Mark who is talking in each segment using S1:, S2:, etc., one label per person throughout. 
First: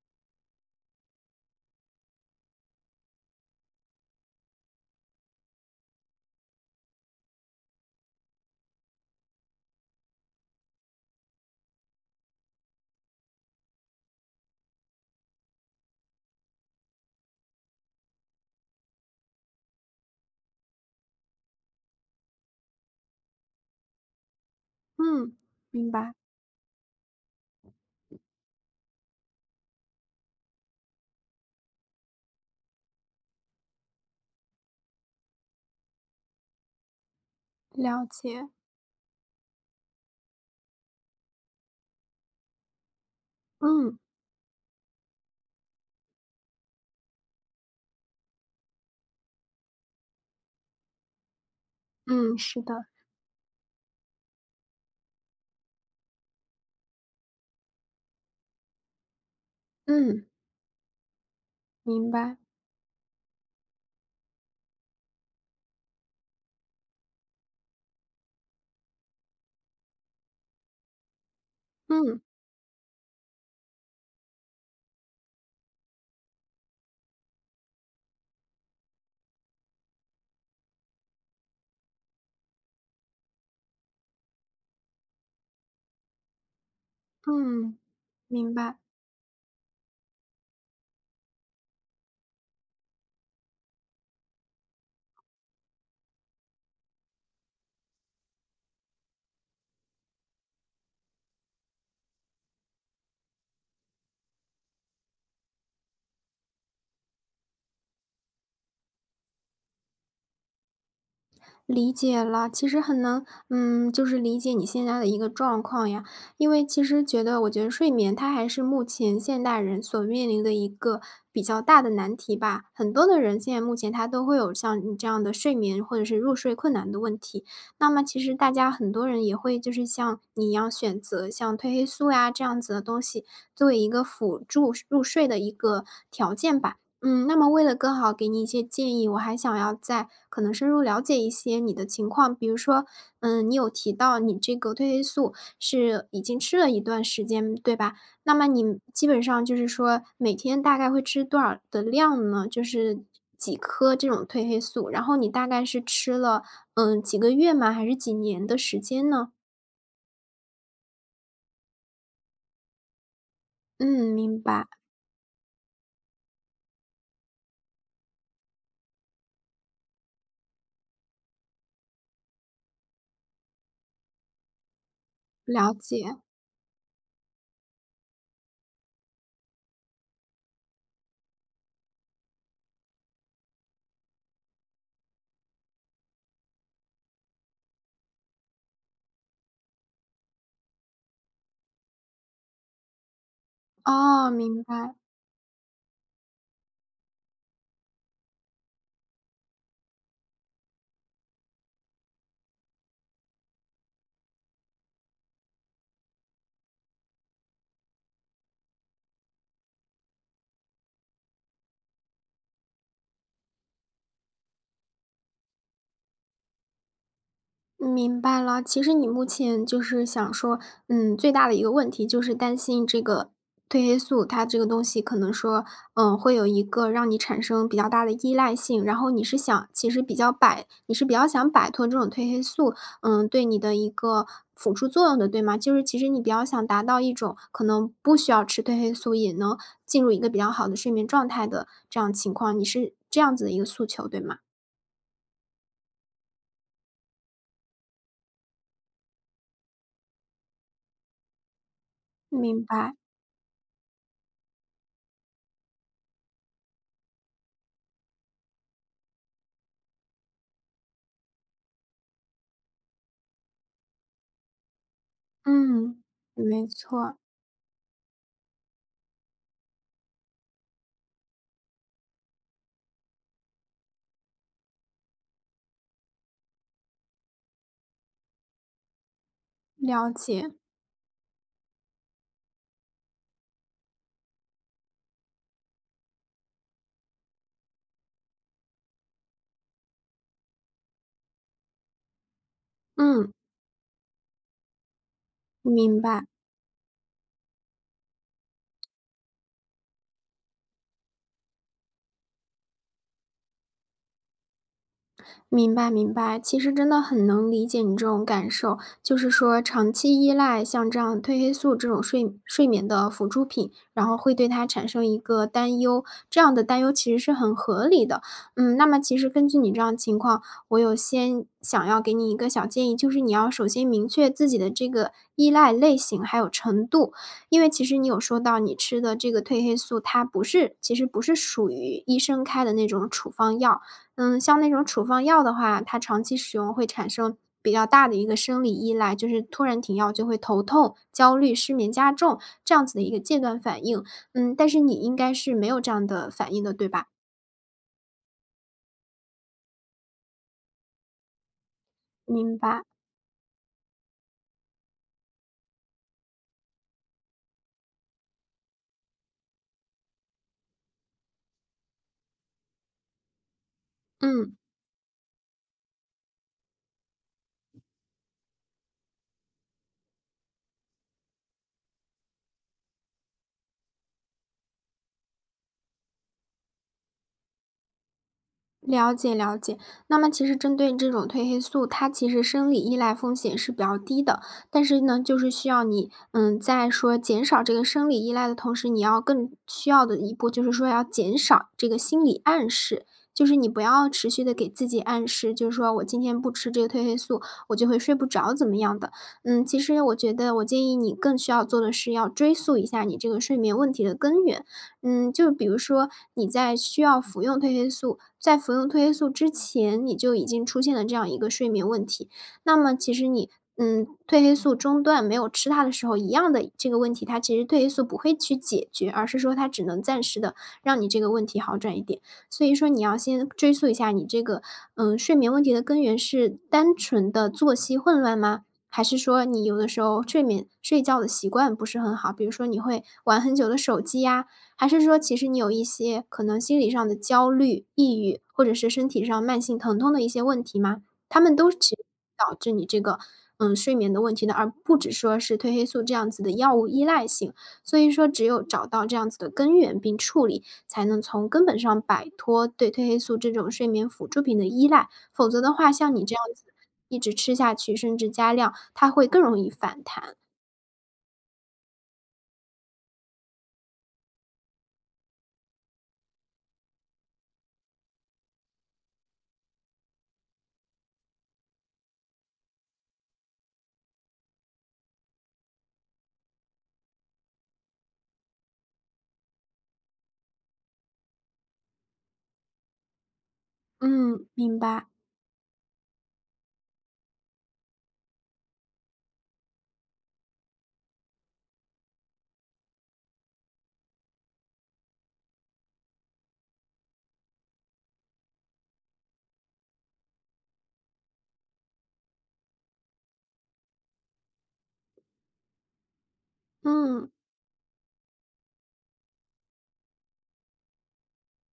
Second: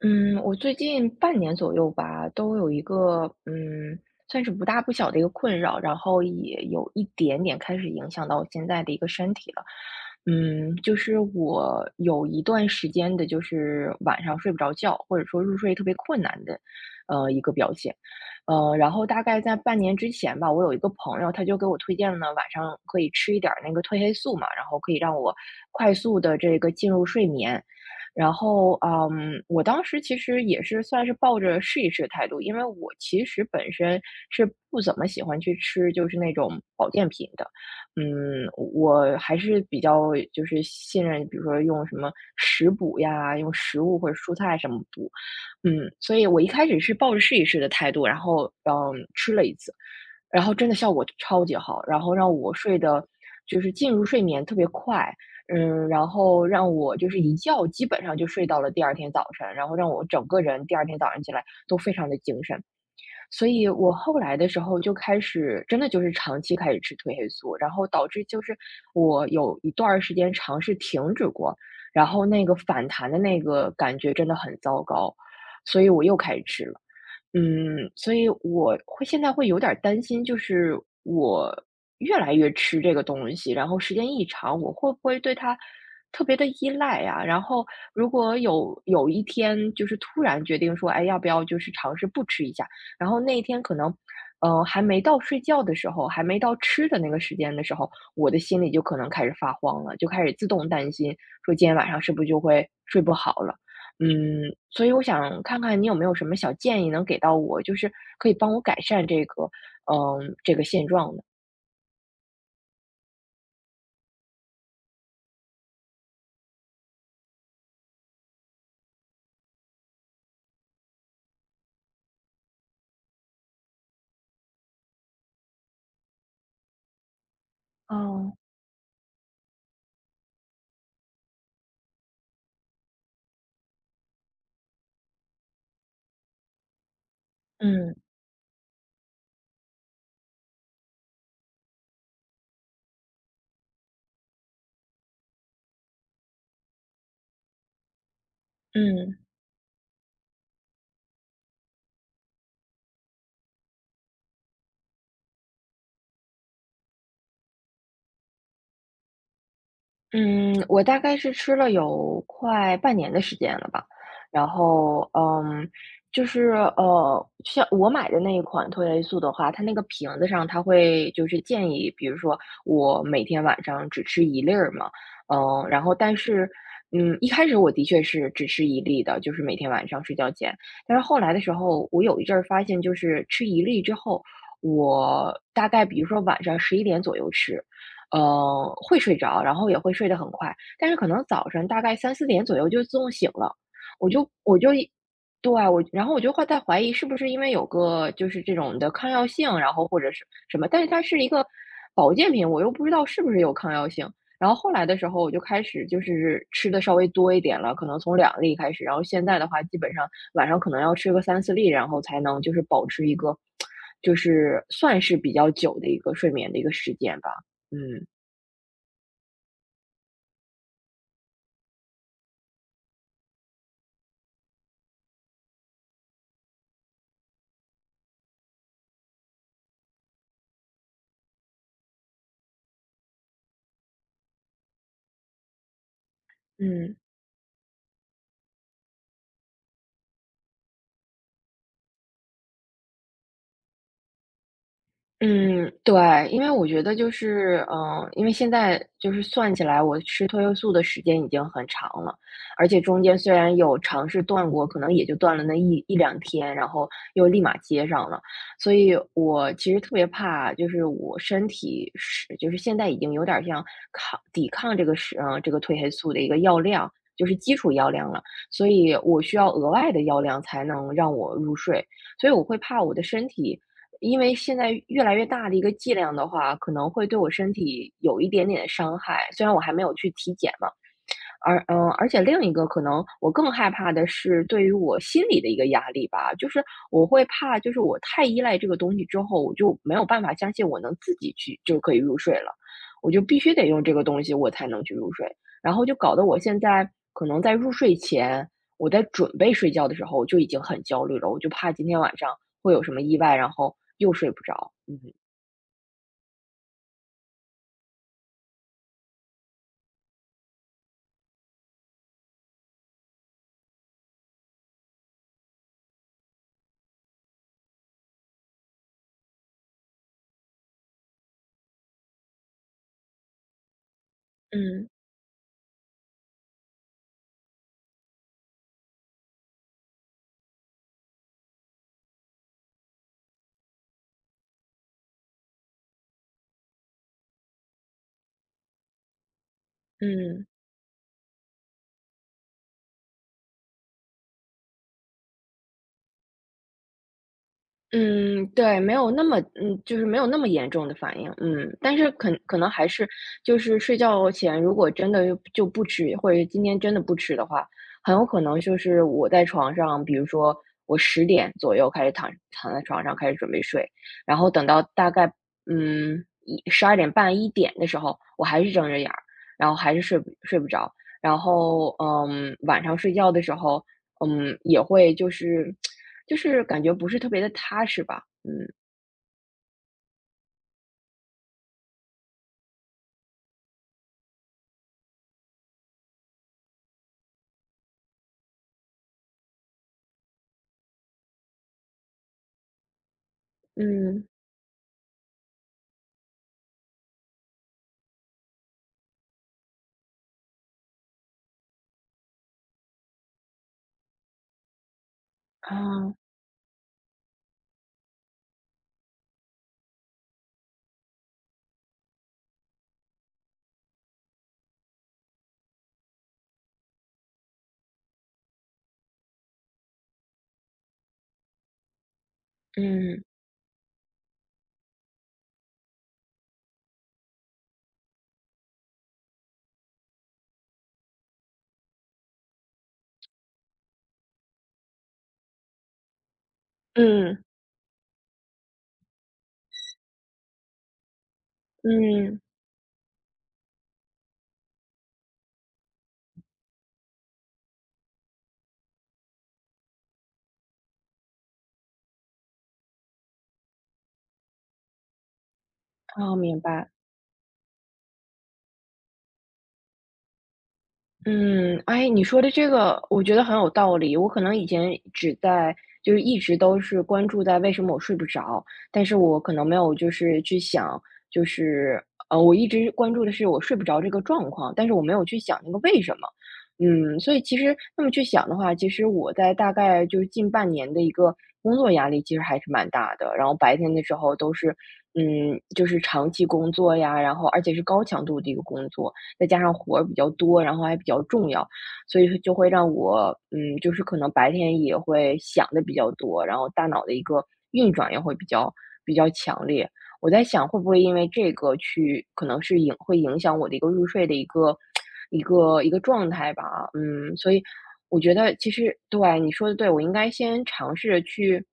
S1: 嗯，我最近半年左右吧，都有一个算是不大不小的一个困扰，然后也有一点点开始影响到我现在的一个身体了。就是我有一段时间的，就是晚上睡不着觉，或者说入睡特别困难的，一个表现。然后大概在半年之前吧，我有一个朋友，他就给我推荐了晚上可以吃一点儿那个褪黑素嘛，然后可以让我
S2: 嗯，明
S1: 快
S2: 白，
S1: 速的这个进入睡眠。然后，我当时其实也是算是抱着试一试的态度，因为我其实本身是不怎么喜欢去吃就是那种保健品的，
S2: 了
S1: 嗯，
S2: 解。
S1: 我还是比较就是信任，比如说用什么食补呀，用食物
S2: 嗯，
S1: 或者蔬菜什么补，嗯，所以我一开始是抱着试一试的态度，然后吃了一次。然后真的效果超级好，然后让
S2: 嗯，
S1: 我
S2: 是
S1: 睡
S2: 的。
S1: 的，就是进入睡眠特别快，然后让我就是一觉基本上就睡到了第二天早晨，然后让我整
S2: 嗯，
S1: 个人第二天早上起来都非常
S2: 明
S1: 的
S2: 白。
S1: 精神。所以我后来的时候就开始，真的就是长期开始吃褪黑素，然后导致就是我有一段儿时间尝试停止过，然
S2: 嗯，
S1: 后那个反弹的那个感觉真的很糟糕，所以我又开始吃了。所以我会现在会有点儿担心，就是我越来越吃这个东西，然后时间一长，我会不会对它特别的依赖呀？然后
S2: 嗯，
S1: 如果
S2: 明白。
S1: 有一天就是突然决定说，哎，要不要就是尝试不吃一下？然后那一天可能，还没到睡觉的时候，还没到吃的那个时间的时候，我的心里就可能开始发慌了，就开始自动担心，说今天晚上是不是就会睡不好了？所以我想看看你有没有什么小建议能给到我，就是可以帮我改善这个，这个现状的。
S2: 理解了，其实很能，就是理解你现在的一个状况呀，因为其实觉得，我觉得睡眠它还是目前现代人所面临的一个比较大的难题吧。很多的人现在目前他都会有像你这样的睡眠或者是入睡困难的问题，那么其实
S1: 哦，
S2: 大家很多人也会就是像你一样选择像褪黑素呀这样子的东西作为一个辅助入睡的一个条件吧。嗯，那么为了
S1: 嗯
S2: 更好给你一些建议，我还想要再可能深入了解一些你的情况。比如说，嗯，你有提到你这个褪黑素是已经吃了一段时间，对吧？那么你基
S1: 嗯。
S2: 本上就是说每天大概会吃多少的量呢？就是几颗这种褪黑素，然后你大概是吃了几个月吗？还是几年的时间呢？
S1: 嗯，我大概是吃了有快半年的时间了吧，
S2: 嗯，明
S1: 然
S2: 白，
S1: 后，就是像我买的那一款褪黑素的话，它那个瓶子上它会就是建议，比如说我每天晚上只吃一粒儿嘛，
S2: 了
S1: 然后但
S2: 解。
S1: 是，一开始我的确是只吃一粒的，就是每天晚上睡觉前，但是后来的时候，我有一阵儿发现，就是吃一粒之后，我大概比如说晚上11点左右吃。会睡着，然后也会睡得很快，但是可能早晨大概3、4点左右就自动醒了。我就
S2: 哦，
S1: 我
S2: 明
S1: 就一
S2: 白。
S1: 对啊，然后我就会在怀疑是不是因为有个就是这种的抗药性，然后或者是什么，但是它是一个保健品，我又不知道是不是有抗药性。然后后来的时候我就开始就是吃的稍微多一点了，可能从2粒开始，然后现在的话基本上晚上可能要吃个3、4粒，然后才能就是保持一个就是算是比较久的一个睡眠的一个时间吧，嗯。
S2: 明白了，其实你目前就是想说，嗯，最大的一个问题就是担心这个褪黑素，它这个东西可能说，嗯，会有一个让你产生比较大的依赖性，然后你是想，其实比较摆，你是比较想摆脱这种褪黑素，嗯，对你的一个辅助作用的，对吗？就是其实你比较想达
S1: 嗯
S2: 到一种可能不需要吃褪黑素也能进入一个比较好的睡眠状态的这样情况，你是这样子的一个诉求，对吗？
S1: 嗯，对，因为我觉得就是，因为现在就是算起来，我吃褪黑素的时间已经很长了，
S2: 明
S1: 而且
S2: 白，
S1: 中间虽然有尝试断过，可能也就断了那一两天，然后又立马接上了，所以我其实特别怕，就是我身体是，就是现在已经有点儿像抵抗这个是，这个褪黑
S2: 嗯，
S1: 素的一个药
S2: 没
S1: 量，
S2: 错。
S1: 就是基础药量了，所以我需要额外的药量才能让我入睡，所以我会怕我的身体。因为现在越来越大的一个剂量的话，可能会对我身体有一点点伤害，虽然我还没有去
S2: 了
S1: 体
S2: 解，
S1: 检嘛，而且另一个可能我更害怕的是对于我心里的一个压力吧，就是我会怕，就是我太依赖这个东西之后，我就没有办法相信我能自己去就可以入睡了，我就
S2: 嗯，
S1: 必须得用这个东西我才能去入睡，然后就
S2: 明
S1: 搞得
S2: 白。
S1: 我现在可能在入睡前，我在准备睡觉的时候我就已经很焦虑了，我就怕今天晚上会有什么意外，然后又睡不着，嗯。
S2: 明白明白，其实真的很能理解你这种感受，就是说长期依赖像这样褪黑素这种睡眠的辅助品，然后会对它产生一个担忧，这样的担忧其实是很合理的。嗯，那么其实根据你这样的情况，我有先想要给你一个小建议，就是你要首先明确自己的
S1: 嗯
S2: 这个依赖类型还有程度，因为其实你有说到你吃的这个褪黑素，它不是其实不是属于医生开的那种处方药。嗯，像那种处方药的话，它长期使用会产生比较大的一个生理依赖，就是突然停药就会
S1: 嗯。
S2: 头痛、焦虑、失眠加重这样子的一个戒断反应。嗯，但是你应该是没有这样的反应的，对吧？
S1: 嗯，对，没有那么就是没有那么严重的反应，但是可可
S2: 明
S1: 能
S2: 白，
S1: 还是就是睡觉前，如果真的就不吃，或者是今天真的不吃的话，很有可能就是我在床上，比如说我10点左右开始躺在床上开始准备睡，然后
S2: 嗯。
S1: 等到大概十二点半一点的时候，我还是睁着眼儿，然后还是睡不着，然后晚上睡觉的时候。也会就是感觉不是特别的踏实吧，嗯。
S2: 了解了解，那么其实针对这种褪黑素，它其实生理依赖风险是比较低的，但是呢，就是需要你，在说减少这个生理依赖的同时，你要更需要的一步就是说要减少这个心理暗示，就是你不要
S1: 嗯，
S2: 持续的给自己暗示，就是说我今天不吃这个褪黑素，我就会睡不着怎么样的。嗯，其实我觉得我建议你更需要做的是要追溯一下你这个睡眠问题的根源，嗯，就比如说
S1: 啊，
S2: 你在需要服用褪黑素，在服用褪黑素之前，你就已经出现了这样一个睡眠问题。那么其实你，褪黑素中断没有吃它的时候，一样的这个问题，它其实褪黑素不会去解决，而是说它只能暂时的让你这个问题好转一点。所以说你要
S1: 嗯，
S2: 先追溯一下你这个，睡眠问题的根源是单纯的作息混乱吗？还是说你有的时候睡觉的习惯不是很好，比如说你会玩很久的手机呀，还是说其实你有一些可能心理上的
S1: 嗯。
S2: 焦虑、抑郁，或者是身体上慢性疼痛的一些问题吗？它们都其实
S1: 嗯，
S2: 导致你这个，睡眠的问题的，而不只说是褪黑素这样子的药物依赖性。所以说只有找到这样子的根源并处理，才能从根本上摆脱对褪黑素这种睡眠辅助品的依赖。否则的话，像你
S1: 啊，
S2: 这样
S1: 明
S2: 子
S1: 白。
S2: 一直吃下去，甚至加量，它会更容易反弹。
S1: 嗯，哎，你说的这个我觉得很有道理。我可能以前只在就是一直都是关注在为什么我睡不着，但是我可能没有就是去想，就是我一直关注的是我睡不着这个状况，但是我没有去想那个为什么。所以其实那么去想的话，其实我在大概就是近半年的一个工作压力其实还是蛮大的，然后白天的时候
S2: 嗯，
S1: 都是
S2: 明白。
S1: 就是长期工作呀，然后而且是高强度的一个工作。再加上活儿比较多，然后还比较重要，所以就会让我，就是可能白天也会想的比较多，然后大脑的一个运转也会比较强烈。我在想，会不会因为这个去，可能是会影响我的一个入睡的一个 一个状态吧？
S2: 嗯，
S1: 所以我觉得其实对你说的对，我应该先尝试着去，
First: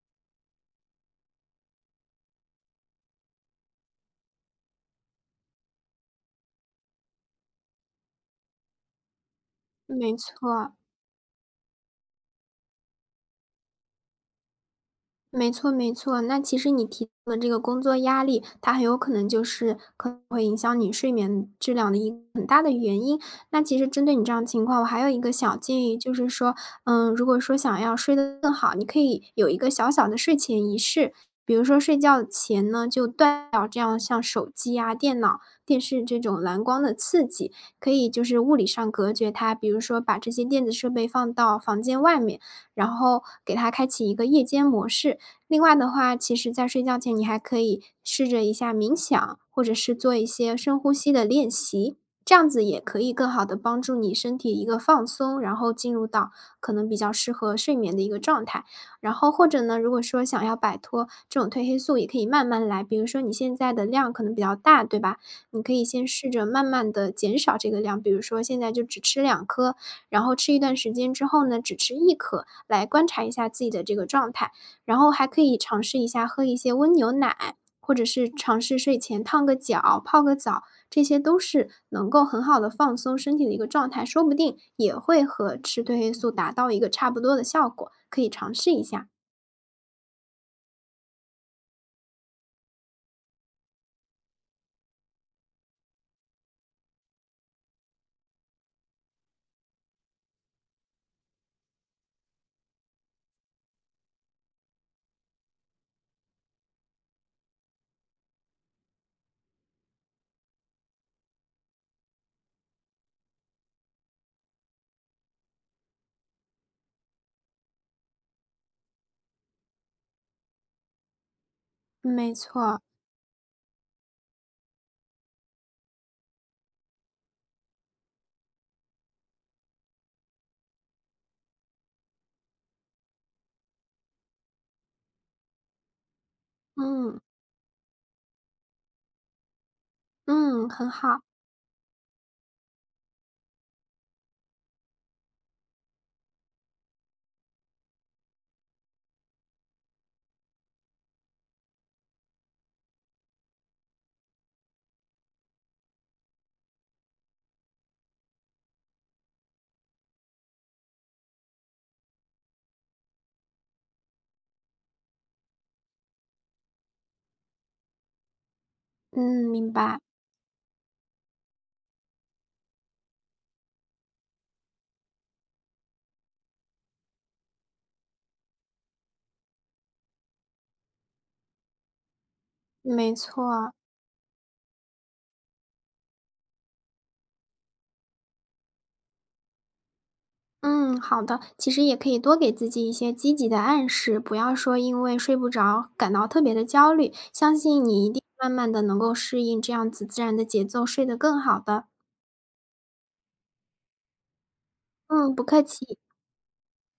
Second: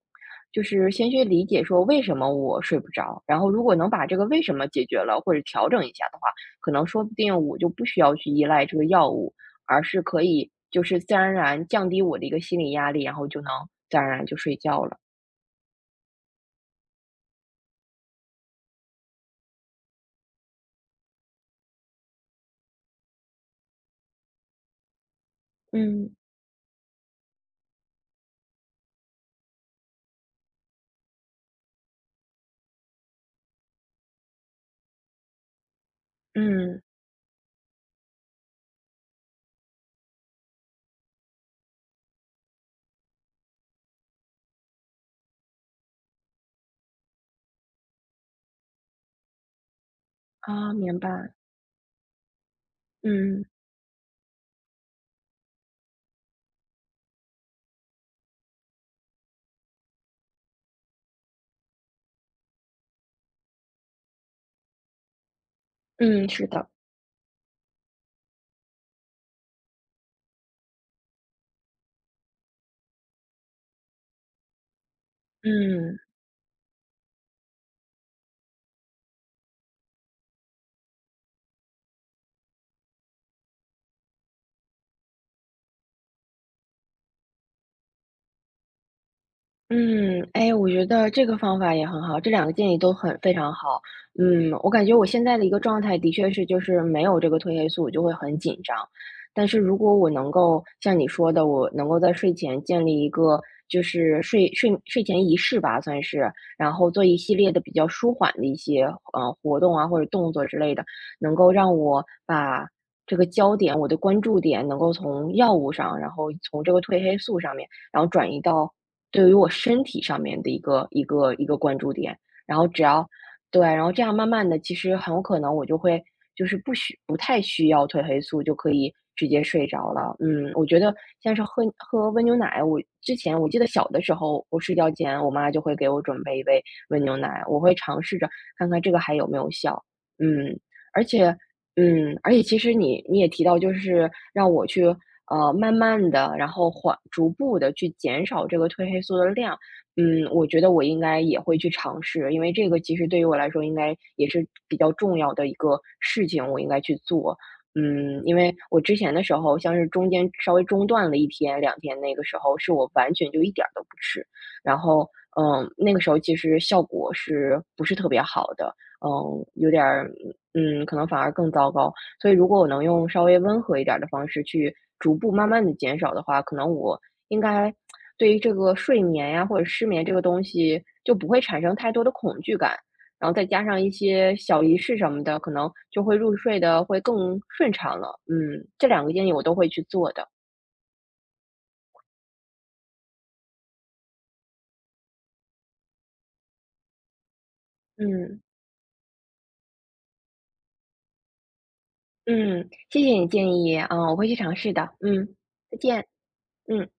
S1: 就是先去理解说为什么我睡不着，然后如果能把这个为什么解决了或者调整一下的话，可能说不定我就不需要去依赖这个药物，而是
S2: 没
S1: 可以
S2: 错。
S1: 就是自然而然降低我的一个心理压力，然后就能自然而然就睡觉了。
S2: 没错没错，那其实你提到的这个工作压力，它很有可能就是可能会影响你睡眠质量的一个很大的原因。那其实针对你这样的情况，我还有一个小建议，就
S1: 嗯，
S2: 是说，嗯，如果说想要睡得更好，你可以有一个小小的睡前仪式，比如说睡觉前呢，就断掉这样像手机啊、电脑、电视这种蓝
S1: 嗯，
S2: 光的刺激，可以就是物理上隔绝它，比如说把这些电子设备放到房间外面，然后给它开启一个夜间模式。另外的话，其实在睡觉前你还可以试着一下冥想，或者是做一些
S1: 啊，
S2: 深呼
S1: 明
S2: 吸的
S1: 白，
S2: 练习，这样子也可以更
S1: 嗯，
S2: 好的帮助你身体一个放松，然后进入到可能比较适合睡眠的一个状态。然后或者呢，如果说想要摆脱这种褪黑素，也可以慢慢来，比如说你现在的量可能比较大，对吧？你可以先
S1: 嗯，
S2: 试着
S1: 是
S2: 慢
S1: 的，
S2: 慢的减少这个量，比如说现在就只吃两颗，然后吃一段时间之后呢，只吃一颗，来观察一下自己的这个状态。然后还可以尝
S1: 嗯。
S2: 试一下喝一些温牛奶，或者是尝试睡前烫个脚、泡个澡，这些都是能够很好的放松身体的一个状态，说不定也会和吃褪黑素达到一个差不多的效果，可以尝试一下。
S1: 嗯，哎，我觉得这个方法也很好，这两个建议都很非常好。我感觉我现在的一个状态的确是，就是没有这个褪黑素，我就会很紧张。但是如果我能够像你说的，我能够在睡前建立一个就是睡前仪式吧，算是，然后做一系列的比较舒缓的一些活动啊或者动作之类的，能够让我把这个焦点，我的关注点能够从药物上，然后从这个褪黑素上面，然后转移到对于我身体上面的一个关注点，
S2: 没
S1: 然后
S2: 错，
S1: 只要对，然后这样慢慢的，其实很有可能我就会就是不太需要褪黑素就可以直接睡着了。嗯，我觉得像是喝喝温牛奶，我之前我记得小的时候，我睡觉前我妈就会给我准备一杯温牛
S2: 嗯，
S1: 奶，我会尝试着看看这个还有没有效。嗯，
S2: 嗯，很
S1: 而
S2: 好，
S1: 且嗯，而且其实你也提到，就是让我去慢慢的，然后逐步的去减少这个褪黑素的量，我觉得我应该也会去尝试，因为这个其实对于我来说应该也是比较重要的一个事情，我应该去做。因为我之前的时候，像是中间稍微中断了1天、2天，那个时候是我完全就一点儿都不吃，然后，那个时候其实效果是不是特别好的，
S2: 嗯，
S1: 有
S2: 明
S1: 点
S2: 白，
S1: 儿可能反而更糟糕。所以如果我能用稍微温和一点儿的方式去逐步慢慢的减少的话，可能我应该对于这个睡眠呀，或者失眠这个东西就不会产生太多的恐惧感。
S2: 没
S1: 然后再加
S2: 错。
S1: 上一些小仪式什么的，可能就会入睡的会更顺畅了。嗯，这两个建议我都会去做的。
S2: 嗯，好的。其实也可以多给自己一些积极的暗示，不要说因为睡不着感到特别的焦虑。相信你一定
S1: 嗯，
S2: 慢慢的能够适应这样子自然的节奏，睡得更好的。
S1: 嗯，谢谢你建议，啊，我会去尝试的。嗯，
S2: 嗯，不客
S1: 再
S2: 气。
S1: 见，嗯。